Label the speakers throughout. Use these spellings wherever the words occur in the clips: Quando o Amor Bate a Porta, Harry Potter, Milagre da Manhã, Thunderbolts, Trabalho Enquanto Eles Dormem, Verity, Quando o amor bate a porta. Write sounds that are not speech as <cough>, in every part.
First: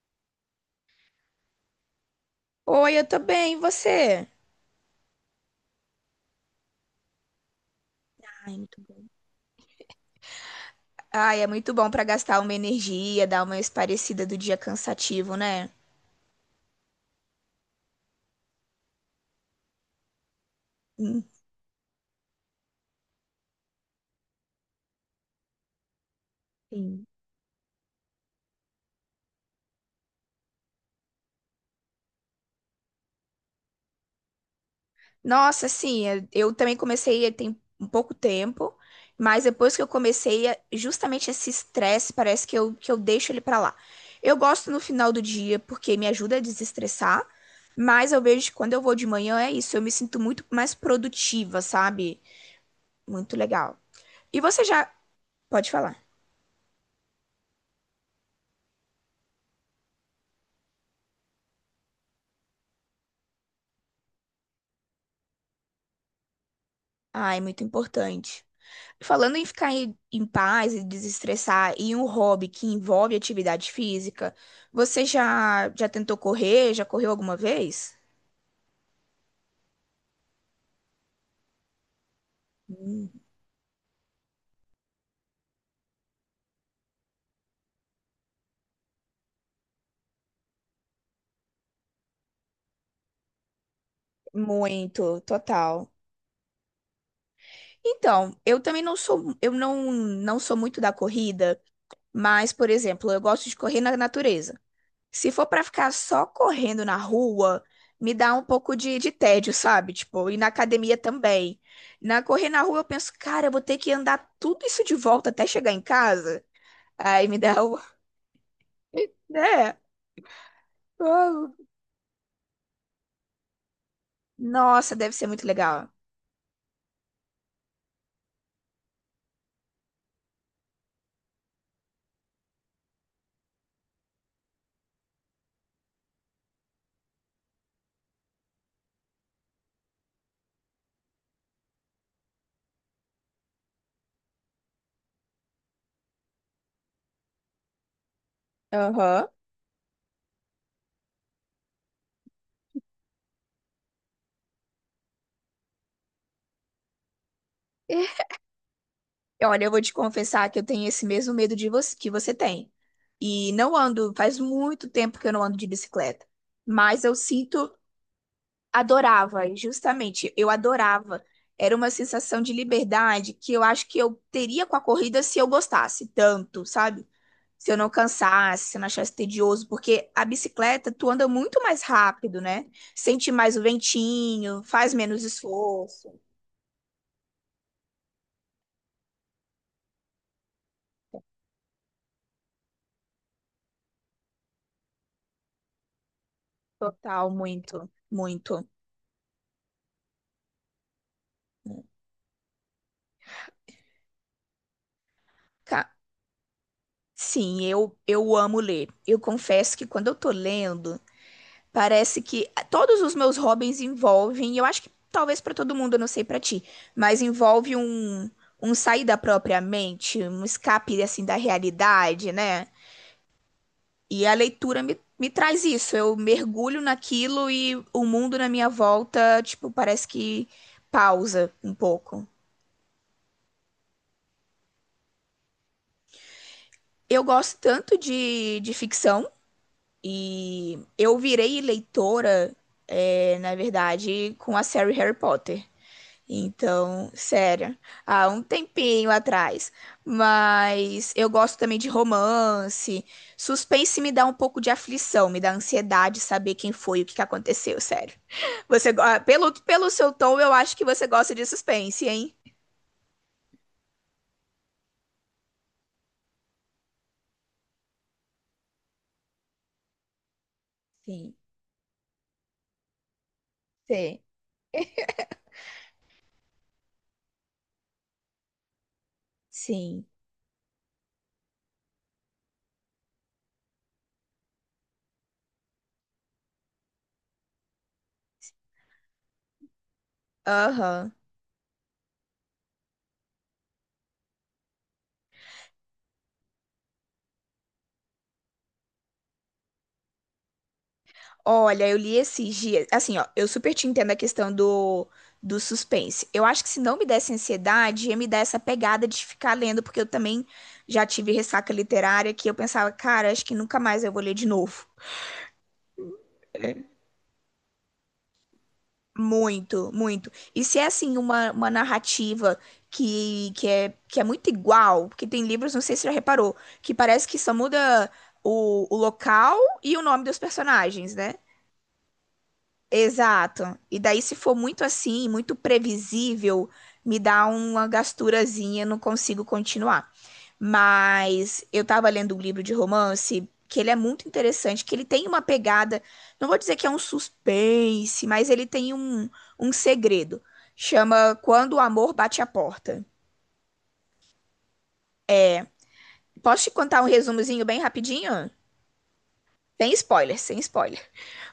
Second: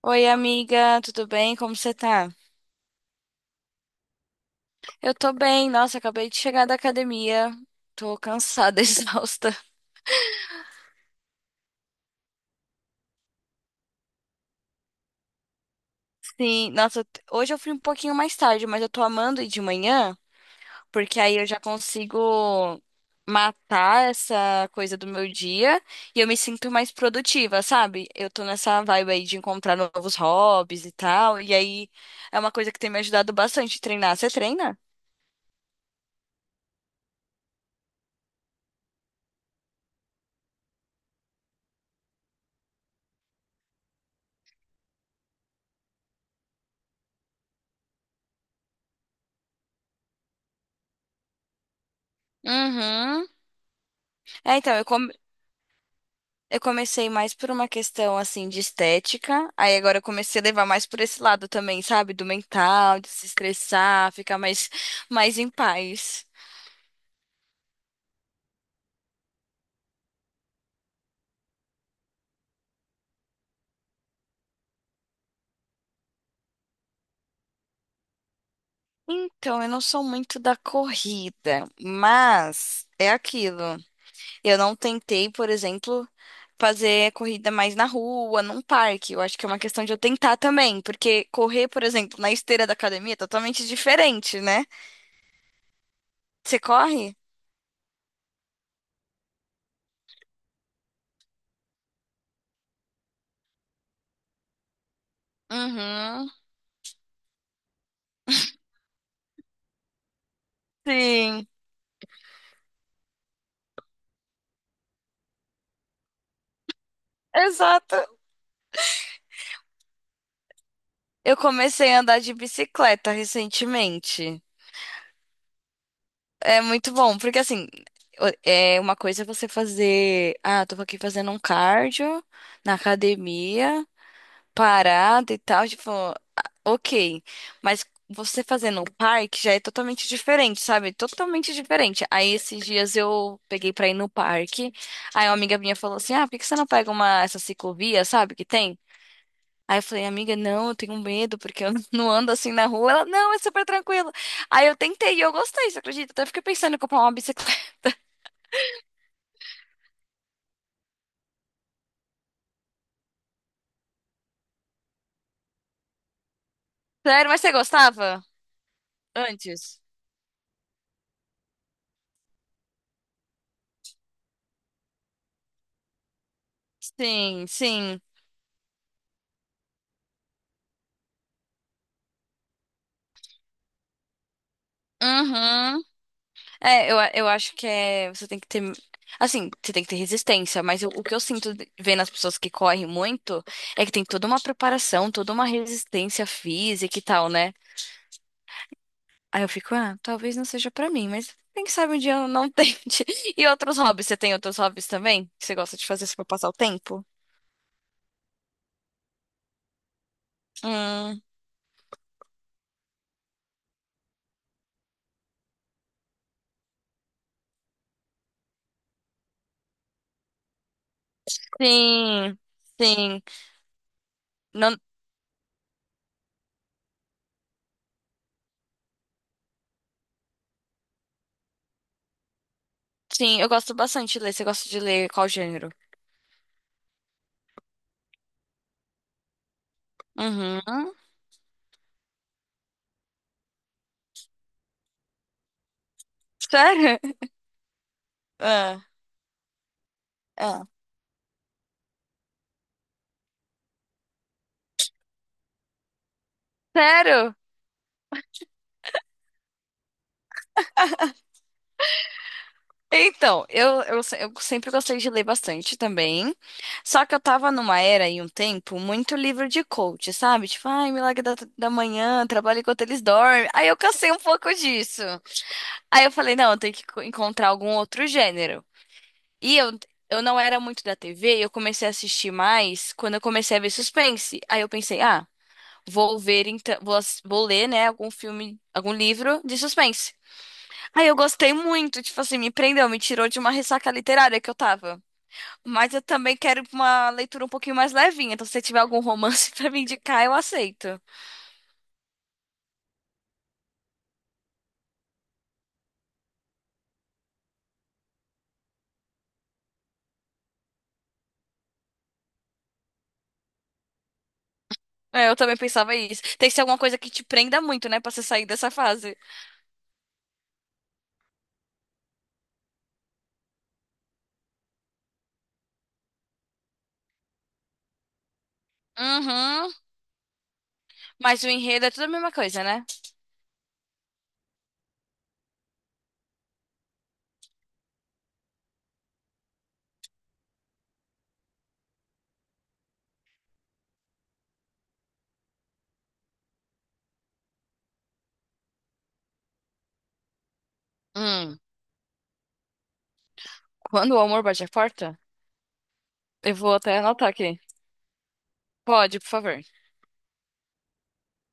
Speaker 1: Oi, amiga, tudo bem? Como você tá?
Speaker 2: Oi, eu tô bem, e você?
Speaker 1: Eu tô bem, nossa, acabei de chegar da academia. Tô
Speaker 2: Ai, muito
Speaker 1: cansada, <laughs>
Speaker 2: bom.
Speaker 1: exausta.
Speaker 2: Ai, é muito bom pra gastar uma energia, dar uma esparecida do dia cansativo, né?
Speaker 1: Sim, nossa, hoje eu fui um pouquinho mais tarde, mas eu tô amando ir de manhã, porque
Speaker 2: Hum.
Speaker 1: aí eu já consigo matar essa coisa do meu dia e eu me sinto mais
Speaker 2: Sim.
Speaker 1: produtiva, sabe? Eu tô nessa vibe aí de encontrar novos hobbies e tal, e aí é uma coisa que tem me ajudado bastante a treinar. Você treina?
Speaker 2: Nossa, sim. Eu também comecei tem um pouco tempo, mas depois que eu comecei, justamente esse estresse, parece que eu deixo ele pra lá. Eu gosto no final do dia porque me ajuda a desestressar, mas eu vejo que quando eu vou de manhã é isso, eu me sinto muito mais produtiva, sabe?
Speaker 1: Uhum.
Speaker 2: Muito legal. E
Speaker 1: É,
Speaker 2: você
Speaker 1: então, eu
Speaker 2: já pode falar.
Speaker 1: Eu comecei mais por uma questão assim de estética, aí agora eu comecei a levar mais por esse lado também, sabe? Do mental, de se estressar, ficar mais em paz.
Speaker 2: Ai, muito importante. Falando em ficar em paz e desestressar e um hobby que envolve atividade física, você já tentou correr? Já correu alguma vez?
Speaker 1: Então, eu não sou muito da corrida, mas
Speaker 2: Hum.
Speaker 1: é aquilo. Eu não tentei, por exemplo, fazer corrida mais na rua, num parque. Eu acho que é uma questão de eu tentar também, porque correr, por exemplo, na esteira da academia é totalmente diferente, né?
Speaker 2: Muito, total.
Speaker 1: Você corre?
Speaker 2: Então, eu também não sou, eu não sou muito da corrida, mas, por exemplo, eu gosto de correr na natureza. Se for pra ficar só
Speaker 1: Uhum.
Speaker 2: correndo na rua, me dá um pouco de tédio, sabe? Tipo, e na academia
Speaker 1: Sim,
Speaker 2: também. Na correr na rua, eu penso, cara, eu vou ter que andar tudo isso de volta até chegar em casa. Aí me dá o. <laughs>
Speaker 1: exato.
Speaker 2: Né?
Speaker 1: Eu
Speaker 2: Uau.
Speaker 1: comecei a andar de bicicleta recentemente.
Speaker 2: Nossa, deve ser muito legal.
Speaker 1: É muito bom, porque assim, é uma coisa é você fazer, ah, tô aqui fazendo um cardio na academia, parada e tal, tipo, ah, ok. Mas você fazendo um parque já é totalmente diferente, sabe? Totalmente diferente. Aí esses dias eu peguei pra ir no parque, aí uma amiga minha falou assim, ah, por que que você não pega uma, essa ciclovia, sabe, que tem?
Speaker 2: Aham.
Speaker 1: Aí eu falei, amiga, não, eu tenho medo, porque eu <laughs> não ando assim na rua. Ela, não, é super tranquilo. Aí eu tentei e eu gostei, você acredita? Até fiquei pensando em comprar uma bicicleta.
Speaker 2: E olha, eu vou te confessar que eu tenho esse mesmo medo de você, que você tem. E não ando, faz muito tempo que eu não ando de bicicleta. Mas
Speaker 1: <laughs>
Speaker 2: eu
Speaker 1: Sério, mas você
Speaker 2: sinto,
Speaker 1: gostava?
Speaker 2: adorava, e
Speaker 1: Antes?
Speaker 2: justamente, eu adorava. Era uma sensação de liberdade que eu acho que eu teria com a corrida se eu gostasse tanto, sabe?
Speaker 1: Sim,
Speaker 2: Se eu não
Speaker 1: sim.
Speaker 2: cansasse, se eu não achasse tedioso, porque a bicicleta tu anda muito mais rápido, né? Sente mais o ventinho, faz menos
Speaker 1: Uhum.
Speaker 2: esforço.
Speaker 1: É, eu acho que é, você tem que ter. Assim, você tem que ter resistência, mas o que eu sinto vendo as pessoas que correm muito é que tem toda uma preparação, toda uma resistência física e tal,
Speaker 2: Total,
Speaker 1: né?
Speaker 2: muito, muito.
Speaker 1: Aí eu fico, ah, talvez não seja pra mim, mas quem sabe um dia eu não tente. <laughs> E outros hobbies? Você tem outros hobbies também? Que você gosta de
Speaker 2: Ca-
Speaker 1: fazer só pra passar o tempo?
Speaker 2: Sim, eu amo ler. Eu confesso que quando eu tô lendo,
Speaker 1: Hum,
Speaker 2: parece que todos os meus hobbies envolvem, e eu acho que talvez pra todo mundo, eu não sei pra ti, mas envolve um sair da própria mente, um escape assim da realidade,
Speaker 1: sim,
Speaker 2: né?
Speaker 1: sim.
Speaker 2: E a
Speaker 1: Não,
Speaker 2: leitura me traz isso. Eu mergulho naquilo e o mundo na minha volta, tipo, parece que pausa um pouco.
Speaker 1: sim, eu gosto bastante de ler. Você gosta de ler qual gênero?
Speaker 2: Eu gosto tanto de ficção e
Speaker 1: Uhum.
Speaker 2: eu virei leitora, na verdade, com a série Harry Potter.
Speaker 1: Sério?
Speaker 2: Então,
Speaker 1: <laughs>
Speaker 2: sério, há um
Speaker 1: Ah,
Speaker 2: tempinho atrás.
Speaker 1: ah.
Speaker 2: Mas eu gosto também de romance. Suspense me dá um pouco de aflição, me dá ansiedade saber quem foi, o que que
Speaker 1: Sério?
Speaker 2: aconteceu, sério. <laughs> Você, pelo seu tom, eu acho que você gosta de suspense, hein?
Speaker 1: Então, eu, se- eu sempre gostei de ler bastante também. Só que eu tava numa era e um tempo muito livro de coach, sabe? Tipo, ai, Milagre
Speaker 2: Sim,
Speaker 1: da Manhã, Trabalho Enquanto Eles Dormem. Aí eu cansei
Speaker 2: sim.
Speaker 1: um pouco disso. Aí eu falei, não, eu tenho que encontrar algum outro gênero. E eu,
Speaker 2: Sim.
Speaker 1: eu não era muito da TV, eu comecei a assistir mais quando eu comecei a ver suspense. Aí eu pensei, ah, vou ver, então, vou ler, né, algum filme, algum livro de suspense. Aí
Speaker 2: Aham.
Speaker 1: eu gostei muito, tipo assim, me prendeu, me tirou de uma ressaca literária que eu tava. Mas eu também quero uma leitura um pouquinho mais levinha, então se você tiver algum romance <laughs> pra me indicar, eu aceito.
Speaker 2: Olha, eu li esses dias. Assim, ó, eu super te entendo a questão do, do suspense. Eu acho que se não me desse ansiedade, ia me dar essa pegada de ficar lendo, porque eu também já tive ressaca literária que eu pensava, cara, acho que nunca mais eu vou ler de novo.
Speaker 1: É, eu também pensava isso. Tem que ser alguma coisa que te prenda muito, né, pra você sair dessa fase.
Speaker 2: Muito, muito. E se é assim, uma narrativa que é muito igual, porque tem livros, não sei se você já reparou, que parece que só muda o local
Speaker 1: Uhum.
Speaker 2: e o nome dos personagens, né?
Speaker 1: Mas o enredo é tudo a mesma coisa, né?
Speaker 2: Exato. E daí, se for muito assim, muito previsível, me dá uma gasturazinha, não consigo continuar. Mas eu tava lendo um livro de romance que ele é muito interessante, que ele tem uma pegada, não vou dizer que é um suspense, mas ele tem um, um segredo. Chama
Speaker 1: Hum.
Speaker 2: Quando o Amor Bate a Porta.
Speaker 1: Quando o amor bate a porta, eu
Speaker 2: Posso te
Speaker 1: vou até
Speaker 2: contar um
Speaker 1: anotar aqui.
Speaker 2: resumozinho bem rapidinho?
Speaker 1: Pode, por favor.
Speaker 2: Sem spoiler, sem spoiler.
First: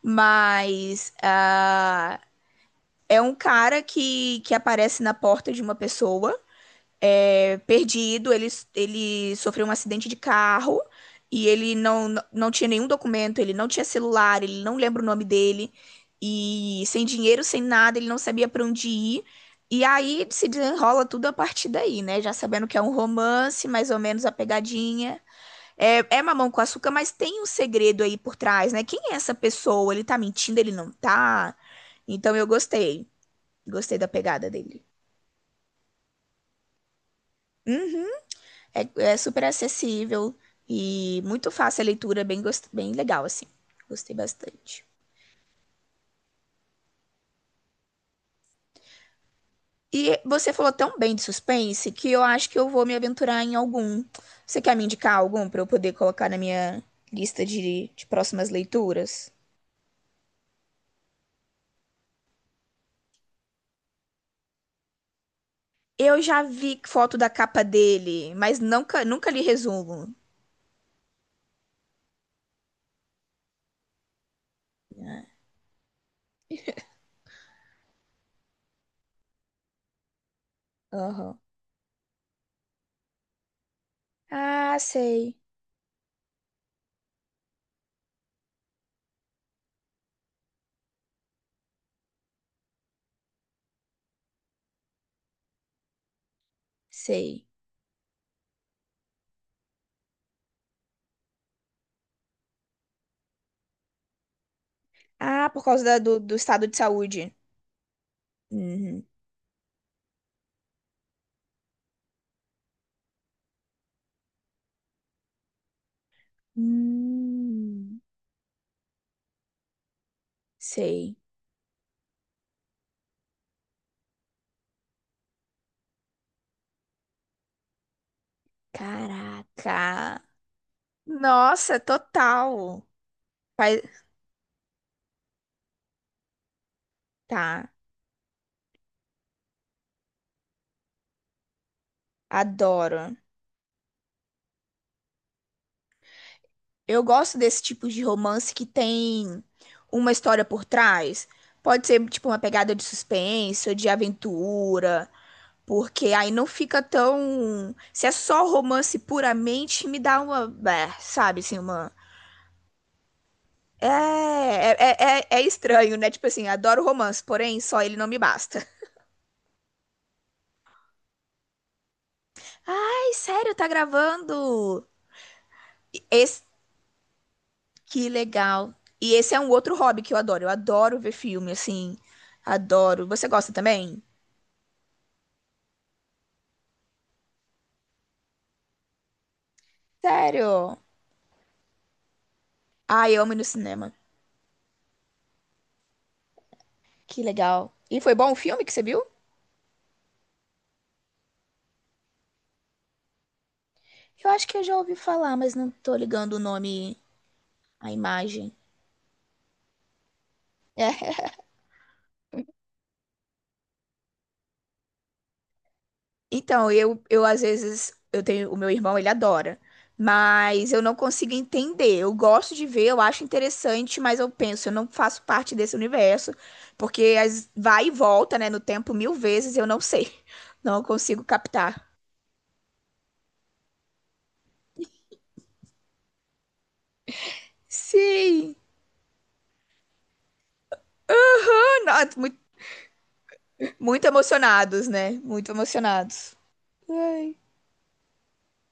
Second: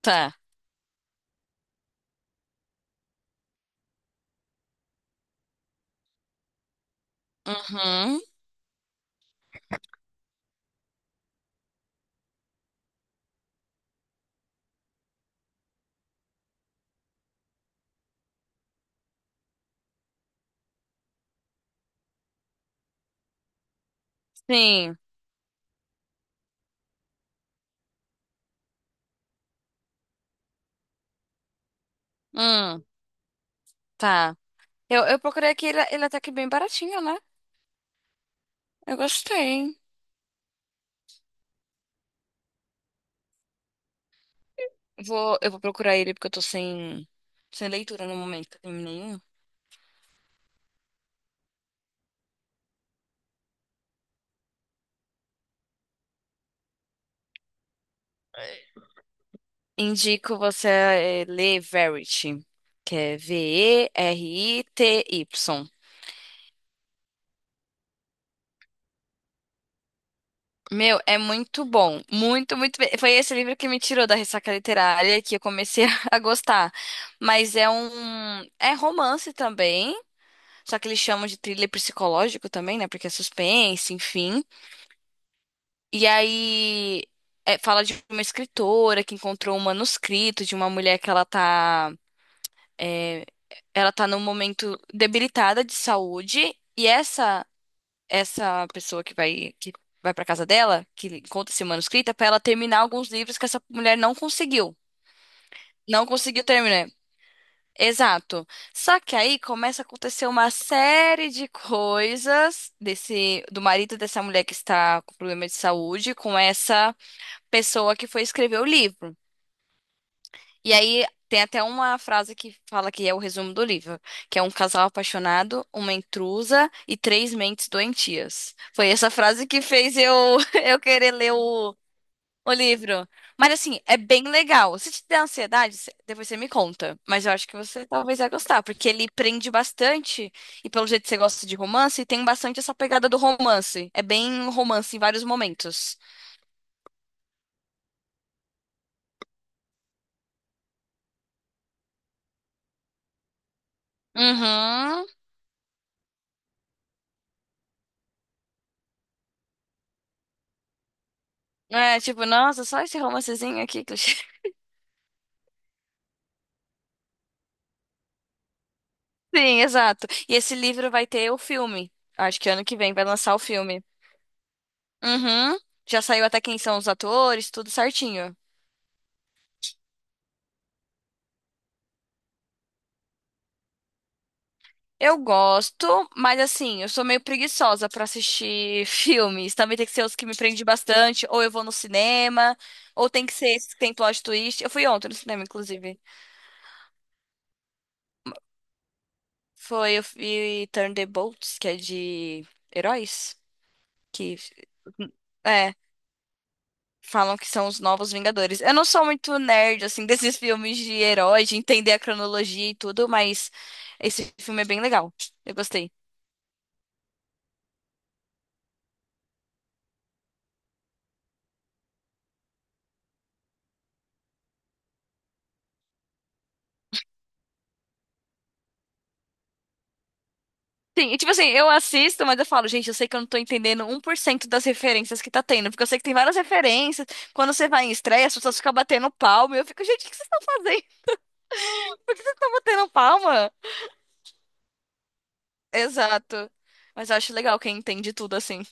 Speaker 1: Tá.
Speaker 2: Mas ah, é um cara que aparece na porta de uma pessoa, é,
Speaker 1: Uhum.
Speaker 2: perdido. Ele sofreu um acidente de carro e ele não, não tinha nenhum documento, ele não tinha celular, ele não lembra o nome dele. E sem dinheiro, sem nada, ele não sabia pra onde ir. E aí se desenrola tudo a partir daí, né? Já sabendo que é um romance, mais ou menos a
Speaker 1: Sim.
Speaker 2: pegadinha. É, é mamão com açúcar, mas tem um segredo aí por trás, né? Quem é essa pessoa? Ele tá mentindo, ele não tá? Então eu
Speaker 1: Hum.
Speaker 2: gostei. Gostei da
Speaker 1: Tá.
Speaker 2: pegada dele.
Speaker 1: Eu procurei aqui, ele é até que bem baratinho, né?
Speaker 2: Uhum.
Speaker 1: Eu
Speaker 2: É, é super
Speaker 1: gostei.
Speaker 2: acessível e muito fácil a leitura, bem, bem legal, assim. Gostei bastante.
Speaker 1: Eu vou procurar ele porque eu tô sem leitura no momento. Terminei um.
Speaker 2: E você falou tão bem de suspense que eu acho que eu vou me aventurar em algum. Você quer me indicar algum para eu poder colocar na minha lista de próximas leituras?
Speaker 1: Indico você ler Verity, que é Verity.
Speaker 2: Eu já vi foto da capa dele, mas nunca, nunca li resumo.
Speaker 1: Meu, é muito bom. Muito, muito bem. Foi esse livro que me tirou da ressaca literária
Speaker 2: Ah,
Speaker 1: que eu comecei <laughs> a gostar. Mas é um. É romance também. Só que eles chamam de
Speaker 2: aham.
Speaker 1: thriller psicológico também, né? Porque é suspense, enfim.
Speaker 2: Ah, sei,
Speaker 1: E aí é, fala de uma escritora que encontrou um manuscrito de uma mulher que é, ela tá num momento debilitada de saúde, e
Speaker 2: sei.
Speaker 1: essa pessoa que vai para casa dela, que encontra esse manuscrito, é para ela terminar alguns livros que essa mulher não conseguiu.
Speaker 2: Ah, por causa da-
Speaker 1: Não
Speaker 2: do
Speaker 1: conseguiu
Speaker 2: estado de
Speaker 1: terminar.
Speaker 2: saúde.
Speaker 1: Exato. Só
Speaker 2: Uhum.
Speaker 1: que aí começa a acontecer uma série de coisas desse do marido dessa mulher que está com problema de saúde, com essa pessoa
Speaker 2: Hum,
Speaker 1: que foi escrever o livro. E aí
Speaker 2: sei.
Speaker 1: tem até uma frase que fala que é o resumo do livro, que é um casal apaixonado, uma intrusa e três mentes doentias. Foi essa frase que fez
Speaker 2: Caraca.
Speaker 1: eu <laughs> eu querer ler o,
Speaker 2: Nossa,
Speaker 1: o
Speaker 2: total.
Speaker 1: livro. Mas assim,
Speaker 2: Faz-
Speaker 1: é bem legal. Se te der ansiedade, depois você me conta. Mas eu acho que
Speaker 2: Tá,
Speaker 1: você talvez vai gostar, porque ele prende bastante, e pelo jeito você gosta de romance, tem bastante essa
Speaker 2: adoro.
Speaker 1: pegada do romance. É bem romance em vários momentos.
Speaker 2: Eu gosto desse tipo de romance que tem uma história por trás. Pode ser tipo uma pegada de suspense ou de
Speaker 1: Uhum.
Speaker 2: aventura, porque aí não fica tão. Se é só romance puramente, me dá uma, é, sabe, assim, uma.
Speaker 1: É, tipo, nossa, só esse romancezinho aqui,
Speaker 2: É,
Speaker 1: clichê. <laughs>
Speaker 2: é, é, é estranho, né? Tipo assim, adoro romance, porém só ele não me basta.
Speaker 1: Sim, exato. E esse livro vai ter o filme. Acho que ano que vem vai
Speaker 2: Ai,
Speaker 1: lançar o
Speaker 2: sério, tá
Speaker 1: filme.
Speaker 2: gravando?
Speaker 1: Uhum. Já saiu até
Speaker 2: Esse,
Speaker 1: quem são os atores, tudo
Speaker 2: que
Speaker 1: certinho.
Speaker 2: legal. E esse é um outro hobby que eu adoro. Eu adoro ver filme, assim. Adoro. Você gosta também?
Speaker 1: Eu gosto, mas assim, eu sou meio preguiçosa pra assistir <laughs> filmes. Também tem que ser os que me prendem
Speaker 2: Sério?
Speaker 1: bastante, ou eu vou no cinema, ou
Speaker 2: Ai, eu
Speaker 1: tem
Speaker 2: amo
Speaker 1: que
Speaker 2: ir no
Speaker 1: ser esses que
Speaker 2: cinema.
Speaker 1: tem plot twist. Eu fui ontem no cinema, inclusive.
Speaker 2: Que legal. E foi bom o filme que você viu?
Speaker 1: Foi, eu vi Thunderbolts, que é de heróis.
Speaker 2: Eu
Speaker 1: Que,
Speaker 2: acho que eu já ouvi falar, mas não
Speaker 1: é.
Speaker 2: tô ligando o nome
Speaker 1: Falam que são os
Speaker 2: à
Speaker 1: novos
Speaker 2: imagem.
Speaker 1: Vingadores. Eu não sou muito nerd, assim, <laughs> desses filmes de
Speaker 2: <laughs>
Speaker 1: herói, de entender a cronologia e tudo, mas esse filme é bem legal. Eu gostei.
Speaker 2: Então, eu às vezes, eu tenho, o meu irmão, ele adora, mas eu não consigo entender. Eu gosto de ver, eu acho interessante, mas eu penso, eu não faço parte desse universo, porque as, vai e volta, né, no tempo mil vezes, eu não sei. <laughs> Não
Speaker 1: Sim, e
Speaker 2: consigo
Speaker 1: tipo assim, eu
Speaker 2: captar.
Speaker 1: assisto, mas eu falo, gente, eu sei que eu não tô entendendo 1% das referências que tá tendo, porque eu sei que tem várias referências. Quando você vai em estreia, as
Speaker 2: Sim!
Speaker 1: pessoas ficam batendo palma, e eu fico, gente, o que vocês estão fazendo? <laughs>
Speaker 2: Não,
Speaker 1: Por que vocês
Speaker 2: muito,
Speaker 1: estão batendo palma?
Speaker 2: muito emocionados, né? Muito emocionados.
Speaker 1: Exato. Mas eu acho
Speaker 2: Ai.
Speaker 1: legal quem entende tudo assim.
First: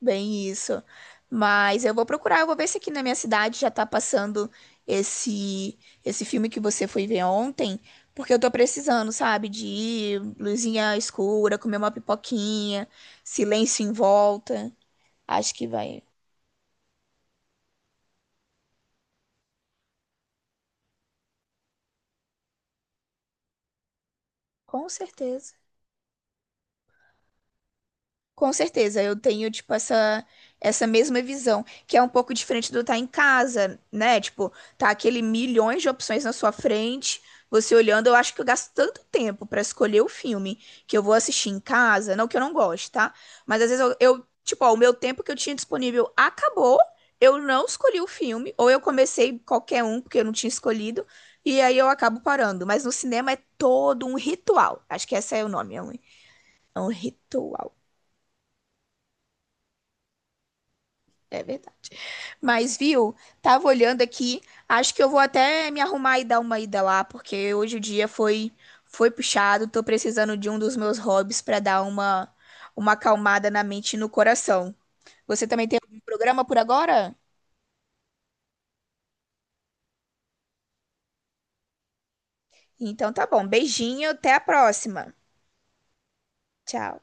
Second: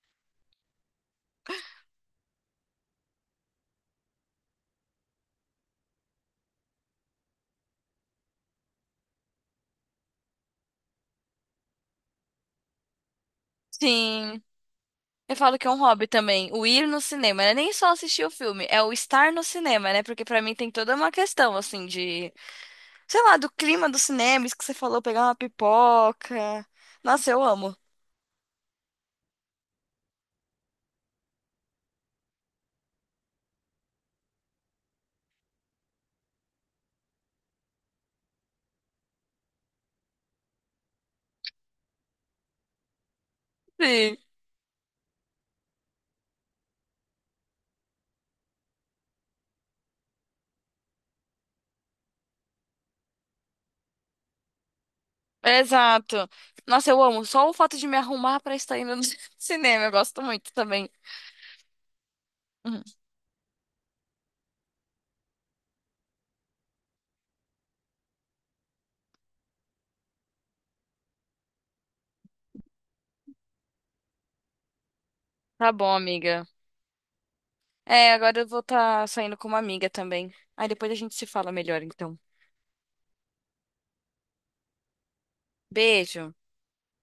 Speaker 2: Bem isso. Mas eu vou procurar, eu vou ver se aqui na minha cidade já tá passando esse esse filme que você foi ver ontem, porque eu tô precisando, sabe, de ir, luzinha escura, comer uma pipoquinha, silêncio em
Speaker 1: Sim.
Speaker 2: volta.
Speaker 1: Eu
Speaker 2: Acho
Speaker 1: falo que
Speaker 2: que
Speaker 1: é um
Speaker 2: vai.
Speaker 1: hobby também, o ir no cinema, né? Nem só assistir o filme, é o estar no cinema, né? Porque pra mim tem toda uma questão, assim, de, sei lá, do clima do cinema, isso que você
Speaker 2: Com
Speaker 1: falou, pegar uma
Speaker 2: certeza.
Speaker 1: pipoca. Nossa, eu amo.
Speaker 2: Com certeza, eu tenho, tipo, essa mesma visão, que é um pouco diferente do estar em casa, né? Tipo, tá aquele milhões de opções na sua frente, você olhando, eu acho que eu gasto tanto tempo pra escolher o filme que eu vou assistir em casa, não que eu não goste, tá? Mas às vezes
Speaker 1: Sim,
Speaker 2: tipo, ó, o meu tempo que eu tinha disponível acabou, eu não escolhi o filme, ou eu comecei qualquer um porque eu não tinha escolhido, e aí eu acabo parando. Mas no cinema é todo um ritual, acho que esse é o nome, é
Speaker 1: exato.
Speaker 2: um
Speaker 1: Nossa, eu amo. Só o
Speaker 2: ritual.
Speaker 1: fato de me arrumar pra estar indo no <laughs> cinema, eu gosto muito também.
Speaker 2: É verdade. Mas,
Speaker 1: Uhum.
Speaker 2: viu? Tava olhando aqui. Acho que eu vou até me arrumar e dar uma ida lá, porque hoje o dia foi foi puxado. Tô precisando de um dos meus hobbies pra dar uma acalmada na mente e no coração. Você também
Speaker 1: Tá
Speaker 2: tem
Speaker 1: bom,
Speaker 2: algum programa
Speaker 1: amiga.
Speaker 2: por agora?
Speaker 1: É, agora eu vou estar saindo com uma amiga também. Aí depois a gente se fala melhor, então.
Speaker 2: Então tá bom. Beijinho, até a próxima.
Speaker 1: Beijo.
Speaker 2: Tchau.